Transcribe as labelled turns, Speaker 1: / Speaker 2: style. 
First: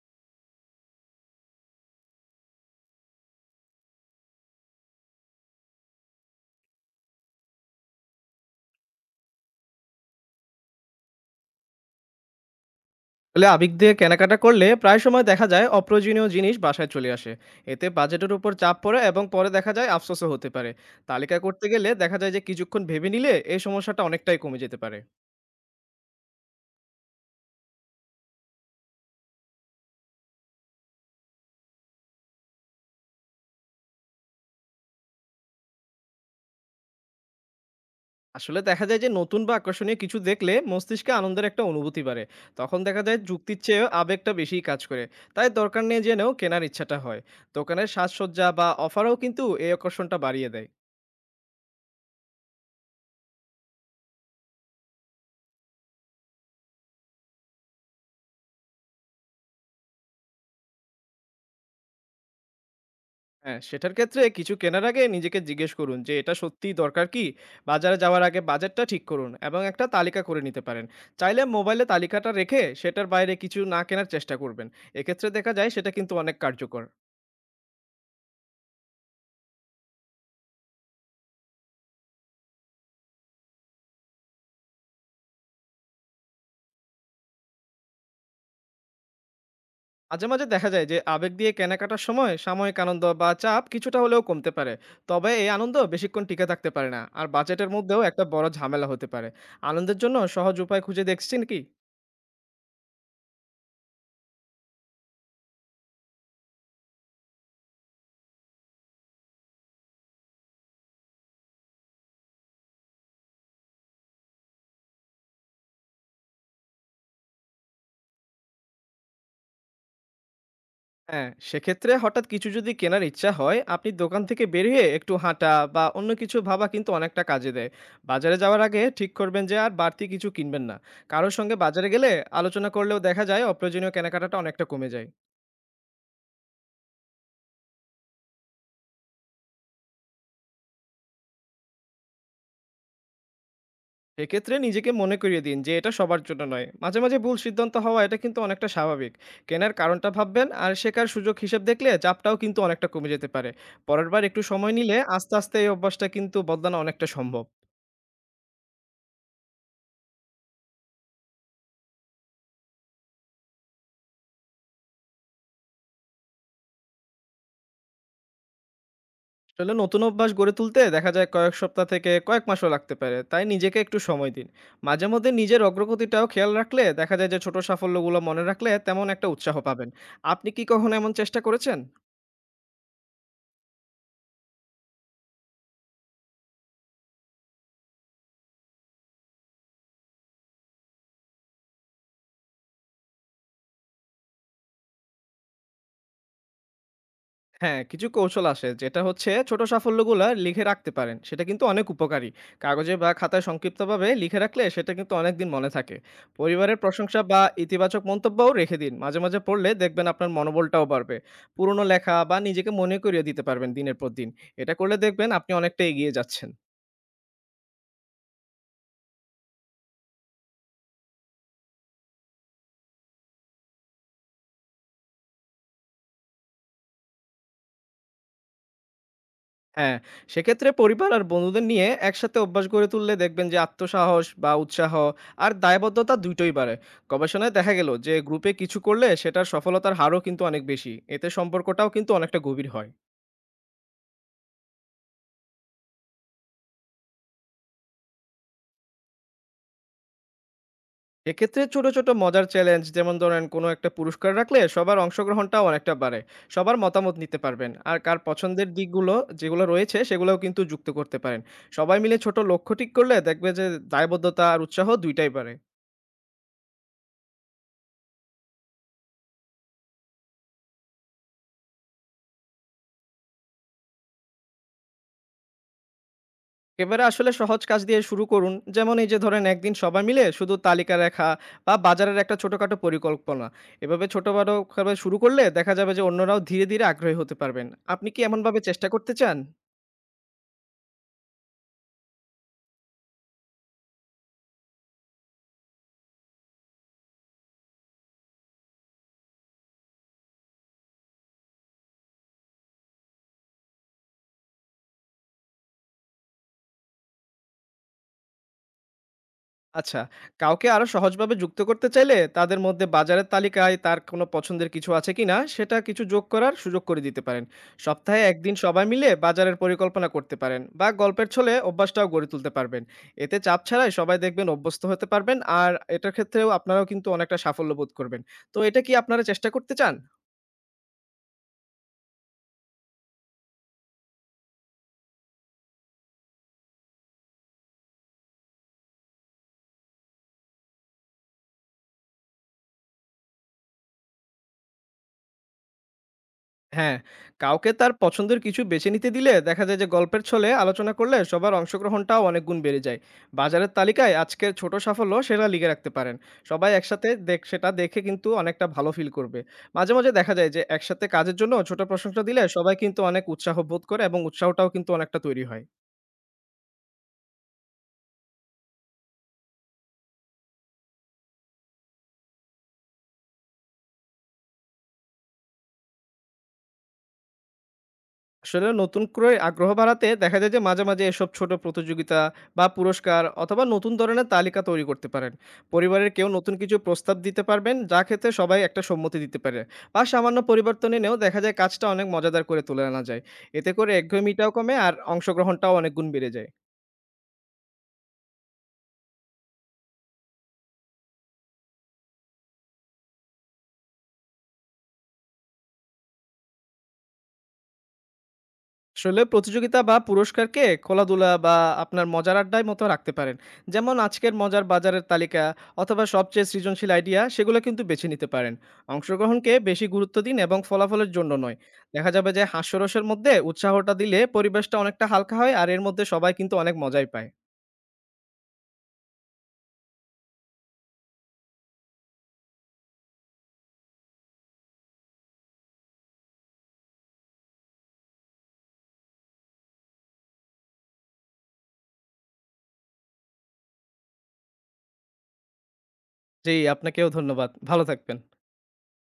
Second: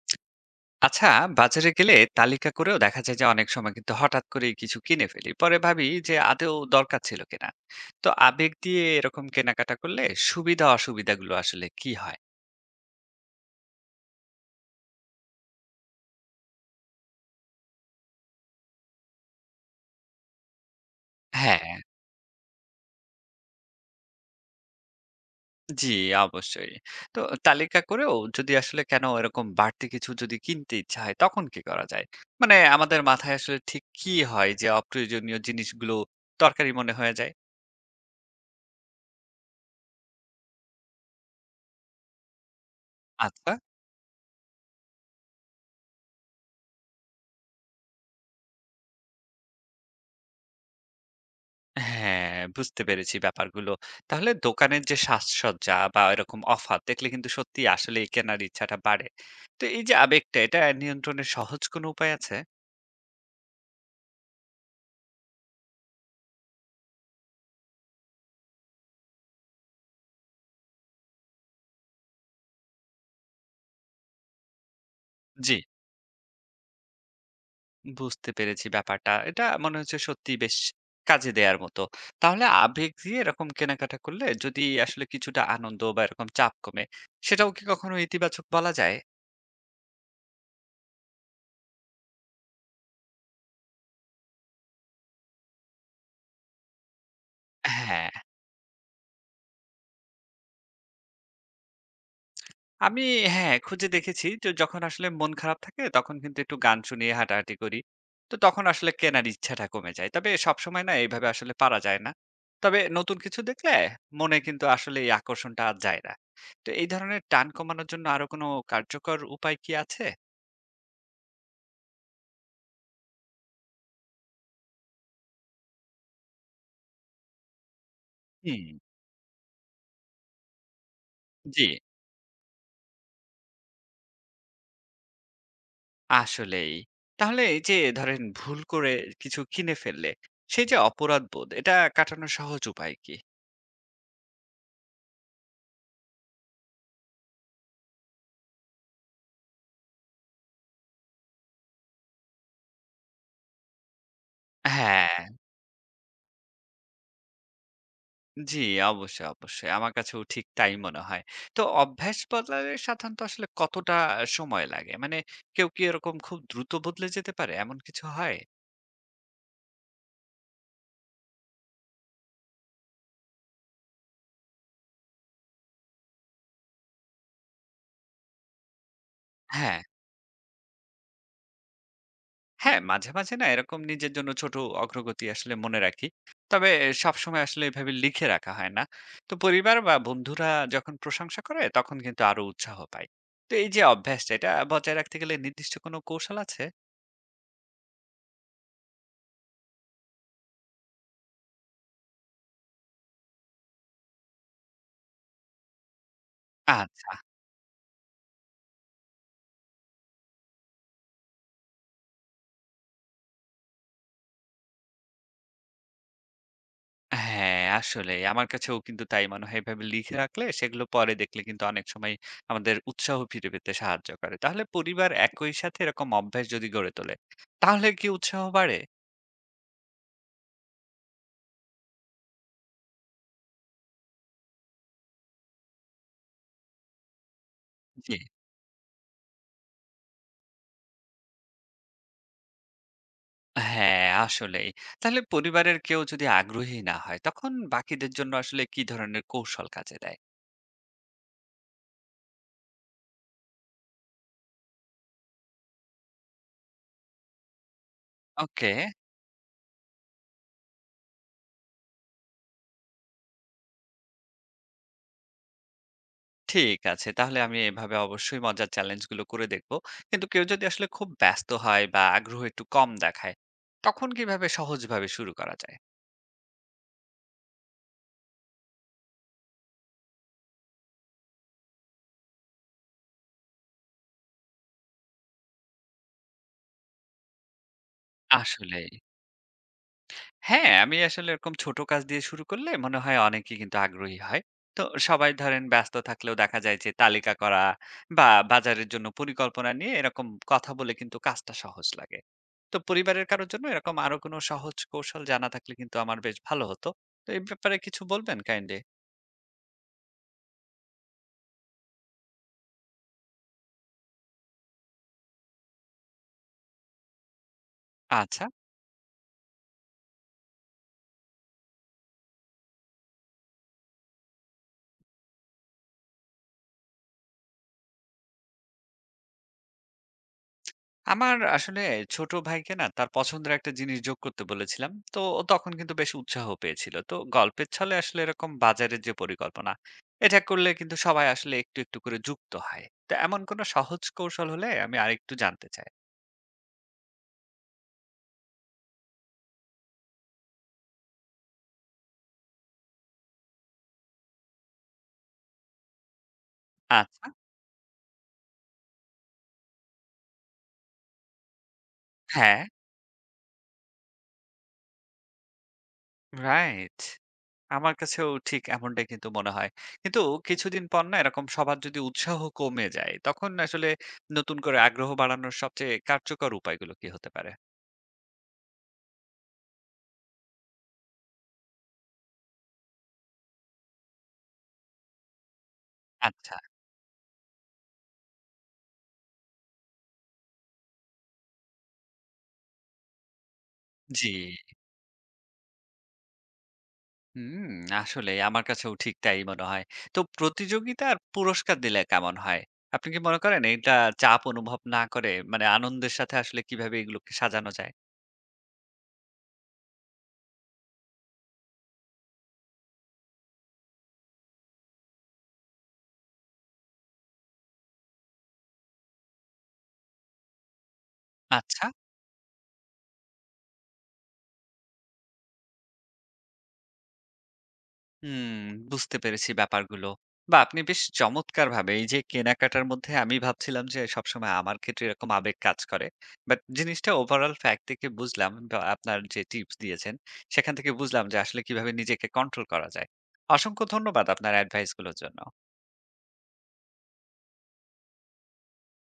Speaker 1: আচ্ছা। বাজারে গেলে তালিকা করেও দেখা যায় যে অনেক সময় কিন্তু হঠাৎ করে কিছু কিনে ফেলি, পরে ভাবি যে আদৌ দরকার ছিল কিনা। তো আবেগ দিয়ে এরকম কেনাকাটা করলে সুবিধা অসুবিধাগুলো আসলে কি হয়?
Speaker 2: আসলে আবেগ দিয়ে কেনাকাটা করলে প্রায় সময় দেখা যায় অপ্রয়োজনীয় জিনিস বাসায় চলে আসে। এতে বাজেটের উপর চাপ পড়ে এবং পরে দেখা যায় আফসোসও হতে পারে। তালিকা
Speaker 1: হ্যাঁ।
Speaker 2: করতে গেলে দেখা যায় যে কিছুক্ষণ ভেবে নিলে এই সমস্যাটা অনেকটাই কমে যেতে পারে।
Speaker 1: জি। অবশ্যই। তো তালিকা করেও যদি আসলে কেন এরকম বাড়তি কিছু যদি কিনতে ইচ্ছা হয় তখন কি করা যায়? মানে আমাদের মাথায় আসলে ঠিক কি হয় যে অপ্রয়োজনীয় জিনিসগুলো দরকারি মনে হয়ে যায়?
Speaker 2: আসলে দেখা যায় যে নতুন বা আকর্ষণীয় কিছু দেখলে মস্তিষ্কে আনন্দের একটা অনুভূতি বাড়ে। তখন দেখা যায়
Speaker 1: আচ্ছা।
Speaker 2: যুক্তির চেয়ে আবেগটা বেশি কাজ করে। তাই দরকার নেই জেনেও কেনার ইচ্ছাটা হয়। দোকানের সাজসজ্জা বা অফারও কিন্তু এই আকর্ষণটা বাড়িয়ে দেয়।
Speaker 1: হ্যাঁ, বুঝতে পেরেছি ব্যাপারগুলো। তাহলে দোকানের যে সাজসজ্জা বা এরকম অফার দেখলে কিন্তু সত্যিই আসলেই কেনার ইচ্ছাটা বাড়ে। তো এই যে আবেগটা, এটা নিয়ন্ত্রণের সহজ কোনো উপায় আছে?
Speaker 2: হ্যাঁ, সেটার ক্ষেত্রে কিছু কেনার আগে নিজেকে জিজ্ঞেস করুন যে এটা সত্যিই দরকার কি? বাজারে যাওয়ার আগে বাজেটটা ঠিক করুন এবং একটা তালিকা করে নিতে পারেন। চাইলে মোবাইলে তালিকাটা রেখে সেটার বাইরে কিছু না কেনার চেষ্টা করবেন। এক্ষেত্রে দেখা
Speaker 1: জি।
Speaker 2: যায় সেটা কিন্তু অনেক কার্যকর।
Speaker 1: বুঝতে পেরেছি ব্যাপারটা। এটা মনে হচ্ছে সত্যিই বেশ কাজে দেয়ার মতো। তাহলে আবেগ দিয়ে এরকম কেনাকাটা করলে যদি আসলে কিছুটা আনন্দ বা এরকম চাপ কমে, সেটাও কি কখনো ইতিবাচক বলা যায়?
Speaker 2: মাঝে, মাঝে দেখা যায় যে আবেগ দিয়ে কেনাকাটার সময় সাময়িক আনন্দ বা চাপ কিছুটা হলেও কমতে পারে। তবে এই আনন্দ বেশিক্ষণ টিকে থাকতে পারে না। আর বাজেটের মধ্যেও
Speaker 1: হ্যাঁ।
Speaker 2: একটা বড় ঝামেলা হতে পারে। আনন্দের জন্য সহজ উপায় খুঁজে দেখছেন কি?
Speaker 1: আমি হ্যাঁ, খুঁজে দেখেছি যে যখন আসলে মন খারাপ থাকে তখন কিন্তু একটু গান শুনিয়ে হাঁটাহাঁটি করি। তো তখন আসলে কেনার ইচ্ছাটা কমে যায়। তবে সবসময় না এইভাবে আসলে পারা যায় না। তবে নতুন কিছু দেখলে মনে কিন্তু আসলে এই আকর্ষণটা আর যায় না। তো এই ধরনের টান কমানোর জন্য আরো কোনো কার্যকর উপায় কি আছে?
Speaker 2: হ্যাঁ, সেক্ষেত্রে হঠাৎ কিছু যদি কেনার ইচ্ছা হয়, আপনি দোকান থেকে বেরিয়ে একটু হাঁটা বা অন্য কিছু ভাবা কিন্তু অনেকটা কাজে দেয়। বাজারে যাওয়ার আগে
Speaker 1: হুম।
Speaker 2: ঠিক করবেন যে আর বাড়তি কিছু কিনবেন না। কারো সঙ্গে
Speaker 1: জি,
Speaker 2: বাজারে গেলে আলোচনা করলেও দেখা যায় অপ্রয়োজনীয় কেনাকাটাটা অনেকটা কমে যায়।
Speaker 1: আসলেই। তাহলে এই যে ধরেন ভুল করে কিছু কিনে ফেললে সেই যে অপরাধবোধ এটা কাটানোর সহজ উপায় কি?
Speaker 2: এক্ষেত্রে নিজেকে মনে করিয়ে দিন যে এটা সবার জন্য নয়। মাঝে, মাঝে ভুল সিদ্ধান্ত হওয়া এটা কিন্তু অনেকটা স্বাভাবিক। কেনার কারণটা ভাববেন আর শেখার সুযোগ হিসেব দেখলে চাপটাও কিন্তু অনেকটা কমে যেতে পারে। পরেরবার একটু সময় নিলে
Speaker 1: হ্যাঁ।
Speaker 2: আস্তে, আস্তে এই অভ্যাসটা কিন্তু বদলানো অনেকটা সম্ভব।
Speaker 1: জি, অবশ্যই, অবশ্যই। আমার কাছেও ঠিক তাই মনে হয়। তো অভ্যাস বদলালে সাধারণত আসলে কতটা সময় লাগে? মানে কেউ কি এরকম খুব দ্রুত বদলে যেতে পারে? এমন কিছু হয়?
Speaker 2: আসলে নতুন অভ্যাস গড়ে তুলতে দেখা যায় কয়েক সপ্তাহ থেকে কয়েক মাসও লাগতে পারে, তাই নিজেকে একটু সময় দিন। মাঝে মধ্যে নিজের অগ্রগতিটাও খেয়াল রাখলে দেখা যায় যে ছোট সাফল্যগুলো মনে রাখলে তেমন একটা উৎসাহ
Speaker 1: হ্যাঁ,
Speaker 2: পাবেন। আপনি কি কখনো এমন চেষ্টা করেছেন?
Speaker 1: হ্যাঁ, মাঝে, মাঝে না এরকম নিজের জন্য ছোট অগ্রগতি আসলে মনে রাখি। তবে সবসময় আসলে এভাবে লিখে রাখা হয় না। তো পরিবার বা বন্ধুরা যখন প্রশংসা করে তখন কিন্তু আরো উৎসাহ পাই। তো এই যে অভ্যাসটা এটা বজায় রাখতে গেলে নির্দিষ্ট কোনো কৌশল আছে?
Speaker 2: হ্যাঁ, কিছু কৌশল আছে, যেটা হচ্ছে ছোট সাফল্যগুলা লিখে রাখতে পারেন। সেটা কিন্তু অনেক উপকারী। কাগজে বা খাতায় সংক্ষিপ্তভাবে লিখে রাখলে সেটা কিন্তু অনেকদিন মনে থাকে। পরিবারের
Speaker 1: আচ্ছা।
Speaker 2: প্রশংসা বা ইতিবাচক মন্তব্যও রেখে দিন। মাঝে, মাঝে পড়লে দেখবেন আপনার মনোবলটাও বাড়বে। পুরনো লেখা বা নিজেকে মনে করিয়ে দিতে পারবেন দিনের পর দিন। এটা করলে দেখবেন আপনি অনেকটা এগিয়ে যাচ্ছেন।
Speaker 1: হ্যাঁ, আসলেই। আমার কাছেও কিন্তু তাই মনে হয়। এভাবে লিখে রাখলে সেগুলো পরে দেখলে কিন্তু অনেক সময় আমাদের উৎসাহ ফিরে পেতে সাহায্য করে। তাহলে পরিবার একই সাথে এরকম অভ্যাস যদি গড়ে তোলে, তাহলে কি উৎসাহ বাড়ে?
Speaker 2: হ্যাঁ, সেক্ষেত্রে পরিবার আর বন্ধুদের নিয়ে একসাথে অভ্যাস গড়ে তুললে দেখবেন যে আত্মসাহস বা উৎসাহ আর দায়বদ্ধতা দুইটোই বাড়ে। গবেষণায় দেখা গেল যে
Speaker 1: জি।
Speaker 2: গ্রুপে কিছু করলে সেটার সফলতার হারও কিন্তু অনেক বেশি। এতে সম্পর্কটাও কিন্তু অনেকটা গভীর হয়।
Speaker 1: হ্যাঁ, আসলেই। তাহলে পরিবারের কেউ যদি আগ্রহী না হয়, তখন বাকিদের জন্য আসলে কি ধরনের কৌশল কাজে দেয়?
Speaker 2: এক্ষেত্রে ছোট, ছোট মজার চ্যালেঞ্জ, যেমন ধরেন কোনো একটা পুরস্কার রাখলে সবার অংশগ্রহণটাও অনেকটা বাড়ে। সবার মতামত নিতে পারবেন। আর কার পছন্দের
Speaker 1: ওকে,
Speaker 2: দিকগুলো যেগুলো রয়েছে সেগুলোও কিন্তু যুক্ত করতে পারেন। সবাই মিলে ছোট লক্ষ্য ঠিক করলে দেখবে যে দায়বদ্ধতা আর উৎসাহ দুইটাই বাড়ে।
Speaker 1: ঠিক আছে। তাহলে আমি এভাবে অবশ্যই মজার চ্যালেঞ্জগুলো করে দেখব। কিন্তু কেউ যদি আসলে খুব ব্যস্ত হয় বা আগ্রহ একটু কম দেখায়, তখন কিভাবে সহজভাবে শুরু করা যায়?
Speaker 2: এবারে আসলে সহজ কাজ দিয়ে শুরু করুন। যেমন এই যে ধরেন একদিন সবাই মিলে শুধু তালিকা লেখা বা বাজারের একটা ছোটখাটো পরিকল্পনা। এভাবে ছোট-বড় ভাবে শুরু করলে দেখা যাবে যে অন্যরাও ধীরে, ধীরে আগ্রহী হতে পারবেন। আপনি কি এমনভাবে চেষ্টা
Speaker 1: আসলেই।
Speaker 2: করতে চান?
Speaker 1: হ্যাঁ, আমি আসলে এরকম ছোট কাজ দিয়ে শুরু করলে মনে হয় অনেকেই কিন্তু আগ্রহী হয়। তো সবাই ধরেন ব্যস্ত থাকলেও দেখা যায় যে তালিকা করা বা বাজারের জন্য পরিকল্পনা নিয়ে এরকম কথা বলে কিন্তু কাজটা সহজ লাগে। তো পরিবারের কারো জন্য এরকম আরো কোনো সহজ কৌশল জানা থাকলে কিন্তু আমার বেশ ভালো হতো। তো এই ব্যাপারে কিছু বলবেন কাইন্ডলি?
Speaker 2: আচ্ছা, কাউকে আরো সহজভাবে যুক্ত করতে চাইলে তাদের মধ্যে বাজারের তালিকায় তার কোনো পছন্দের কিছু আছে কিনা, সেটা কিছু যোগ করার সুযোগ করে দিতে পারেন। সপ্তাহে
Speaker 1: আচ্ছা।
Speaker 2: একদিন সবাই মিলে বাজারের পরিকল্পনা করতে পারেন বা গল্পের ছলে অভ্যাসটাও গড়ে তুলতে পারবেন। এতে চাপ ছাড়াই সবাই দেখবেন অভ্যস্ত হতে পারবেন, আর এটার ক্ষেত্রেও আপনারাও কিন্তু অনেকটা সাফল্য বোধ করবেন। তো এটা কি আপনারা চেষ্টা করতে চান?
Speaker 1: আমার আসলে ছোট ভাইকে না তার পছন্দের একটা জিনিস যোগ করতে বলেছিলাম, তো ও তখন কিন্তু বেশ উৎসাহ পেয়েছিল। তো গল্পের ছলে আসলে এরকম বাজারের যে পরিকল্পনা, এটা করলে কিন্তু সবাই আসলে একটু একটু করে যুক্ত হয়। তো এমন কোনো সহজ কৌশল হলে আমি আরেকটু জানতে চাই।
Speaker 2: হ্যাঁ, কাউকে তার পছন্দের কিছু বেছে নিতে দিলে দেখা যায় যে গল্পের ছলে আলোচনা করলে সবার অংশগ্রহণটাও অনেক গুণ বেড়ে যায়। বাজারের তালিকায় আজকের ছোট সাফল্য সেটা লিখে রাখতে পারেন। সবাই একসাথে
Speaker 1: আচ্ছা।
Speaker 2: দেখ সেটা দেখে কিন্তু অনেকটা ভালো ফিল করবে। মাঝে, মাঝে দেখা যায় যে একসাথে কাজের জন্য ছোট প্রশংসা দিলে
Speaker 1: হ্যাঁ,
Speaker 2: সবাই কিন্তু অনেক উৎসাহ বোধ করে এবং উৎসাহটাও কিন্তু অনেকটা তৈরি হয়।
Speaker 1: রাইট। আমার কাছেও ঠিক এমনটাই কিন্তু মনে হয়। কিন্তু কিছুদিন পর না এরকম সবার যদি উৎসাহ কমে যায় তখন আসলে নতুন করে আগ্রহ বাড়ানোর সবচেয়ে কার্যকর উপায়গুলো কি হতে পারে?
Speaker 2: আসলে নতুন করে আগ্রহ বাড়াতে দেখা যায় যে মাঝে মাঝে এসব ছোট প্রতিযোগিতা বা পুরস্কার অথবা নতুন ধরনের তালিকা তৈরি করতে পারেন। পরিবারের কেউ নতুন
Speaker 1: আচ্ছা।
Speaker 2: কিছু প্রস্তাব দিতে পারবেন, যা ক্ষেত্রে সবাই একটা সম্মতি দিতে পারে। বা সামান্য পরিবর্তন এনেও দেখা যায় কাজটা অনেক মজাদার করে তুলে আনা যায়। এতে করে
Speaker 1: জি।
Speaker 2: একঘেয়েমিটাও কমে আর অংশগ্রহণটাও অনেক গুণ বেড়ে যায়।
Speaker 1: হুম, আসলে আমার কাছেও ঠিক তাই মনে হয়। তো প্রতিযোগিতা আর পুরস্কার দিলে কেমন হয়? আপনি কি মনে করেন এটা চাপ অনুভব না করে মানে আনন্দের সাথে আসলে কিভাবে এগুলোকে সাজানো যায়?
Speaker 2: আসলে প্রতিযোগিতা বা পুরস্কারকে খেলাধুলা বা আপনার মজার আড্ডায় মতো রাখতে পারেন। যেমন আজকের মজার বাজারের তালিকা অথবা সবচেয়ে সৃজনশীল আইডিয়া সেগুলো কিন্তু বেছে নিতে পারেন। অংশগ্রহণকে বেশি গুরুত্ব দিন এবং ফলাফলের জন্য নয়।
Speaker 1: আচ্ছা,
Speaker 2: দেখা যাবে যে হাস্যরসের মধ্যে উৎসাহটা দিলে পরিবেশটা অনেকটা হালকা হয় আর এর মধ্যে সবাই কিন্তু অনেক মজাই পায়।
Speaker 1: হুম, বুঝতে পেরেছি ব্যাপারগুলো। বা আপনি বেশ চমৎকারভাবে এই যে কেনাকাটার মধ্যে আমি ভাবছিলাম যে সবসময় আমার ক্ষেত্রে এরকম আবেগ কাজ করে। বাট জিনিসটা ওভারঅল ফ্যাক্ট থেকে বুঝলাম বা আপনার যে টিপস দিয়েছেন সেখান থেকে বুঝলাম যে আসলে কিভাবে নিজেকে কন্ট্রোল করা যায়। অসংখ্য ধন্যবাদ আপনার অ্যাডভাইসগুলোর জন্য।
Speaker 2: জি, আপনাকেও ধন্যবাদ। ভালো থাকবেন।